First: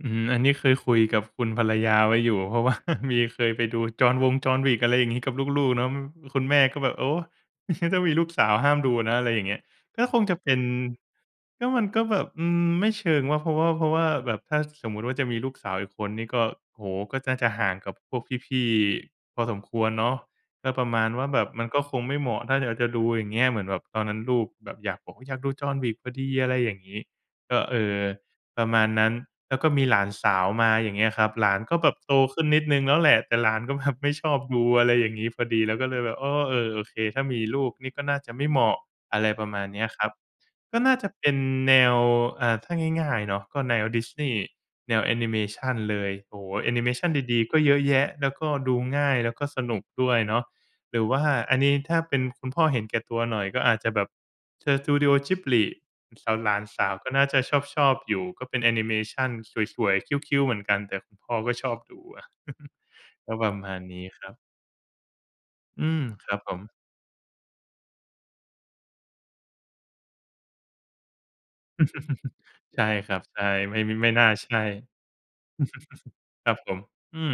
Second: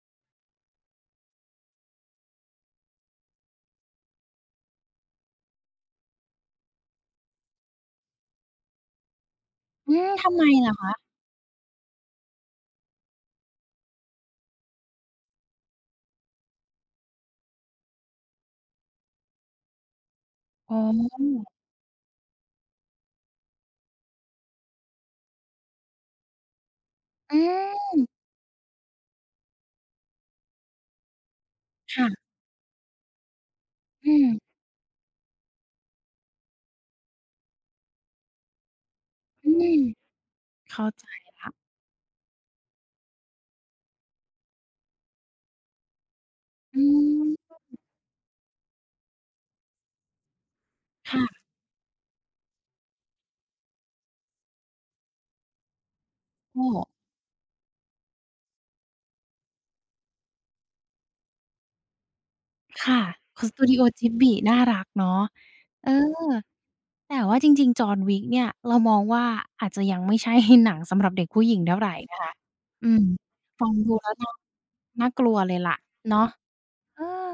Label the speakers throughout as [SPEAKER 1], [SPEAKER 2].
[SPEAKER 1] อืม อันนี้เคยคุยกับคุณภรรยาไว้อยู่ เพราะ ว่า มีเคยไปดู จอห์นวง John Wick อะไรอย่างงี้กับลูก ๆ เนาะ คุณแม่ก็แบบ โอ้ งั้น ถ้ามีลูกสาวห้ามดูนะ อะไรอย่างเงี้ย
[SPEAKER 2] อื
[SPEAKER 1] ก็
[SPEAKER 2] ม
[SPEAKER 1] คง
[SPEAKER 2] ท
[SPEAKER 1] จ
[SPEAKER 2] ำ
[SPEAKER 1] ะ
[SPEAKER 2] ไม
[SPEAKER 1] เป็น
[SPEAKER 2] เหรอคะ?
[SPEAKER 1] ก็มันก็แบบ อืม ไม่เชิงว่า เพราะว่า เพราะว่าแบบถ้าสมมุติว่าจะมีลูกสาวอีกคนนี่ก็ โอ้โฮ ก็น่าจะห่างกับพวกพี่ ๆ พอสมควรเนาะ ก
[SPEAKER 2] อ
[SPEAKER 1] ็
[SPEAKER 2] ๋
[SPEAKER 1] ประมาณว่าแบ
[SPEAKER 2] อ
[SPEAKER 1] บมันก็คงไม่เหมาะถ้าเราจะดู อย่างเงี้ย เหมือนแบบตอนนั้นลูกแบบอยาก บอกอยากดู John Wick พอดี อะไรอย่างงี้
[SPEAKER 2] อ
[SPEAKER 1] ก็ เออ
[SPEAKER 2] ืม
[SPEAKER 1] ประมาณนั้น แล้วก็มีหลานสาวมา อย่างเงี้ยครับ หลานก็แบ
[SPEAKER 2] ค
[SPEAKER 1] บ
[SPEAKER 2] ่
[SPEAKER 1] โต
[SPEAKER 2] ะ
[SPEAKER 1] ขึ้นนิดหนึ่งแล้วแหละ แต่หลานก็แบบไ
[SPEAKER 2] อ
[SPEAKER 1] ม
[SPEAKER 2] ื
[SPEAKER 1] ่ชอ
[SPEAKER 2] ม
[SPEAKER 1] บดูอะไรอย่างงี้พอดี เราก็เลยแบบ อ้อ เออ โอเค ถ้ามีลูกนี่ก็น่าจะไม่เหมาะ อะไรป
[SPEAKER 2] อ
[SPEAKER 1] ร
[SPEAKER 2] ื
[SPEAKER 1] ะมาณ
[SPEAKER 2] ม
[SPEAKER 1] เนี้ยครับ
[SPEAKER 2] เข
[SPEAKER 1] ก็
[SPEAKER 2] ้า
[SPEAKER 1] น่า
[SPEAKER 2] ใ
[SPEAKER 1] จ
[SPEAKER 2] จ
[SPEAKER 1] ะเป็น
[SPEAKER 2] ค่ะ
[SPEAKER 1] แนว อ่า ถ้าง่าย ๆ เนาะ ก็แนว Disney แนวแอนิเมชันเลย โอ้โฮ แอ
[SPEAKER 2] อ
[SPEAKER 1] น
[SPEAKER 2] ื
[SPEAKER 1] ิเมชันดี ๆ ก็เย
[SPEAKER 2] ม
[SPEAKER 1] อะแยะ แล้วก็ดูง่าย แล้วก็สนุกด้วยเนาะ หรือ
[SPEAKER 2] ค
[SPEAKER 1] ว
[SPEAKER 2] ่
[SPEAKER 1] ่า
[SPEAKER 2] ะ
[SPEAKER 1] อันนี้ถ้าเป็นคุณพ่อเห็นแก่ตัวหน่อย ก็อาจจะแบบ Studio Ghibli สาว หลา
[SPEAKER 2] ก
[SPEAKER 1] นส
[SPEAKER 2] ็
[SPEAKER 1] าวก็น่าจะชอบ ๆ อยู่ ก็เป็นแอนิเมชันสวย ๆ cute cute เหมือนกัน แต่คุณพ่อก็ชอบดูอะ
[SPEAKER 2] ค่ะ
[SPEAKER 1] ก็
[SPEAKER 2] ขอ
[SPEAKER 1] ป
[SPEAKER 2] ง
[SPEAKER 1] ระมาณ
[SPEAKER 2] Studio
[SPEAKER 1] นี้ครั
[SPEAKER 2] Ghibli
[SPEAKER 1] บ
[SPEAKER 2] น่ารักเนาะ
[SPEAKER 1] อื
[SPEAKER 2] เออ
[SPEAKER 1] ม ครับผม
[SPEAKER 2] แต่ว่าจริง ๆ John Wick เนี่ยเรามองว่าอาจจะยังไม่ ใช่ หนังสำหรับเด็กผู้หญิงเท่าไรนะคะ
[SPEAKER 1] ใช
[SPEAKER 2] อ
[SPEAKER 1] ่
[SPEAKER 2] ืม
[SPEAKER 1] ครับ ใช่
[SPEAKER 2] ฟั
[SPEAKER 1] ไ
[SPEAKER 2] ง
[SPEAKER 1] ม่
[SPEAKER 2] ด
[SPEAKER 1] ม
[SPEAKER 2] ูแ
[SPEAKER 1] ไ
[SPEAKER 2] ล
[SPEAKER 1] ม
[SPEAKER 2] ้
[SPEAKER 1] ่
[SPEAKER 2] ว
[SPEAKER 1] น
[SPEAKER 2] น
[SPEAKER 1] ่า
[SPEAKER 2] ่า
[SPEAKER 1] ใช่
[SPEAKER 2] น่ากลัวเลยแหละเนาะ
[SPEAKER 1] ครับผม
[SPEAKER 2] เอ
[SPEAKER 1] อื
[SPEAKER 2] อ
[SPEAKER 1] ม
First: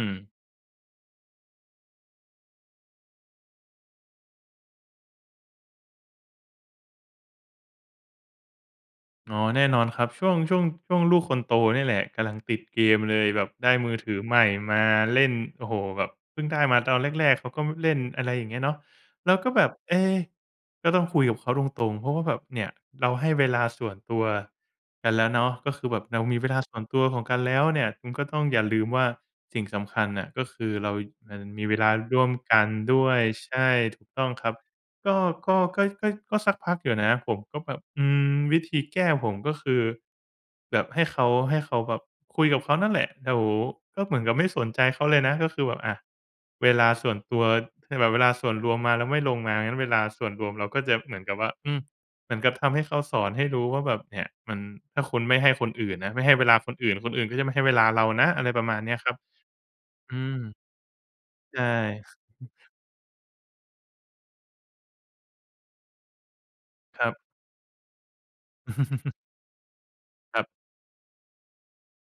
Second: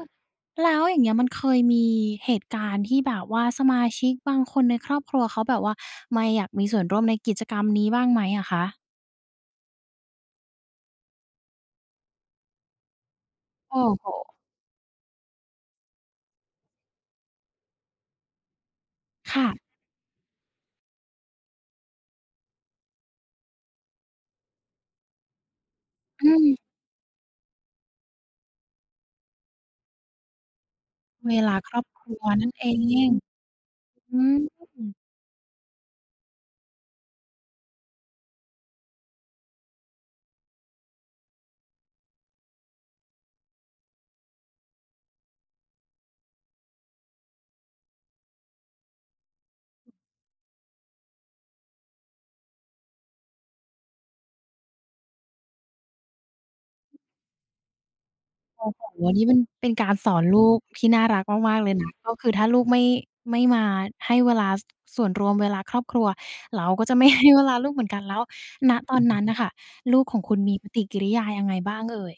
[SPEAKER 2] แล้วอย่างเงี้ยมันเคยมีเหตุการณ์ที่แบบว่าสมาชิกบางคนในครอบครัวเขาแบบว่าไมอยากมีส่วนร่วมในกิจกรรมนี้บ้างไหมอะคะ?
[SPEAKER 1] อ๋อ แน่นอนครับ ช่วง ช่วง ช่วงลูกคนโตเนี่ยแหละกำลังติดเกมเลย แบบได้
[SPEAKER 2] โอ้
[SPEAKER 1] มือ
[SPEAKER 2] โฮ
[SPEAKER 1] ถือใหม่มา เล่น โอ้โฮ แบบเพิ่งได้มาตอนแรก ๆ เขาก็เล่น อะไรอย่างเงี้ยเนาะ แล
[SPEAKER 2] ค
[SPEAKER 1] ้ว
[SPEAKER 2] ่
[SPEAKER 1] ก็
[SPEAKER 2] ะ
[SPEAKER 1] แบบ เอ๊ะ ก็ต้องคุยกับเขาตรง ๆ เพราะว่าแบบ เนี่ยเราให้เวลาส่วนตัวกันแล้วเนาะ ก็คือแบบเรา
[SPEAKER 2] อื
[SPEAKER 1] มีเว
[SPEAKER 2] ม
[SPEAKER 1] ลาส่วนตัวของกันแล้วเนี่ย คุณก็ต้องอย่าลืมว่าสิ่งสำคัญน่ะก็คือเรา
[SPEAKER 2] เ
[SPEAKER 1] ย
[SPEAKER 2] ว
[SPEAKER 1] ัง
[SPEAKER 2] ลา
[SPEAKER 1] มี
[SPEAKER 2] ค
[SPEAKER 1] เว
[SPEAKER 2] รอ
[SPEAKER 1] ล
[SPEAKER 2] บ
[SPEAKER 1] า
[SPEAKER 2] ครั
[SPEAKER 1] ร่
[SPEAKER 2] ว
[SPEAKER 1] วม
[SPEAKER 2] นั่น
[SPEAKER 1] ก
[SPEAKER 2] เ
[SPEAKER 1] ั
[SPEAKER 2] อ
[SPEAKER 1] นด้
[SPEAKER 2] ง
[SPEAKER 1] วย ใช่ ถูก
[SPEAKER 2] อื
[SPEAKER 1] ต้อง
[SPEAKER 2] ม
[SPEAKER 1] ครับ ก็ ก็ ก็ ก็ ก็สักพักอยู่นะ ผมก็แบบ อืม วิธีแก้ผมก็คือแบบให้เขา ให้เขาแบบคุยกับเขานั่นแหละ เดี๋ยว ก็เหมือนกับไม่สนใจเขาเลยนะ ก็คือแบบ อ่า เวลาส่วนตัว คือแบบเวลาส่วนรวมมาแล้วไม่ลงมา งั้นเวลาส่วนรวมเราก็จะเหมือนกับว่า อืม เหมือนกับทำให้เขา สอนให้รู้ว่า แบบ "เนี่ย มัน ถ้าคุณไม่ให้คนอื่นนะ ไม่ให้เวลาคนอื่น คนอื่นก็จะไม่ให้เวลาเรานะ" อะไรป
[SPEAKER 2] โ
[SPEAKER 1] ร
[SPEAKER 2] อ
[SPEAKER 1] ะ
[SPEAKER 2] ้
[SPEAKER 1] มาณ
[SPEAKER 2] โฮ
[SPEAKER 1] เนี้ยครับ
[SPEAKER 2] นี่มันเป็นการส
[SPEAKER 1] อ
[SPEAKER 2] อ
[SPEAKER 1] ื
[SPEAKER 2] น
[SPEAKER 1] ม
[SPEAKER 2] ลูกที่น่ารักม
[SPEAKER 1] ใช
[SPEAKER 2] าก
[SPEAKER 1] ่
[SPEAKER 2] ๆ เลยนะ ก็คือถ้าลูกไม่ ไม่มาให้เวลา ส ส่วนรวมเวลาครอบครัว เราก็จะ
[SPEAKER 1] ค
[SPEAKER 2] ไม
[SPEAKER 1] ร
[SPEAKER 2] ่
[SPEAKER 1] ับ
[SPEAKER 2] ให้เวลาลูกเหมือนกัน แล้ว ณ ตอน นั้นน่ะค่ะ ลูกของคุ
[SPEAKER 1] ค
[SPEAKER 2] ณ
[SPEAKER 1] รับ
[SPEAKER 2] มีปฏิกิริยายังไงบ้างเอ่ย?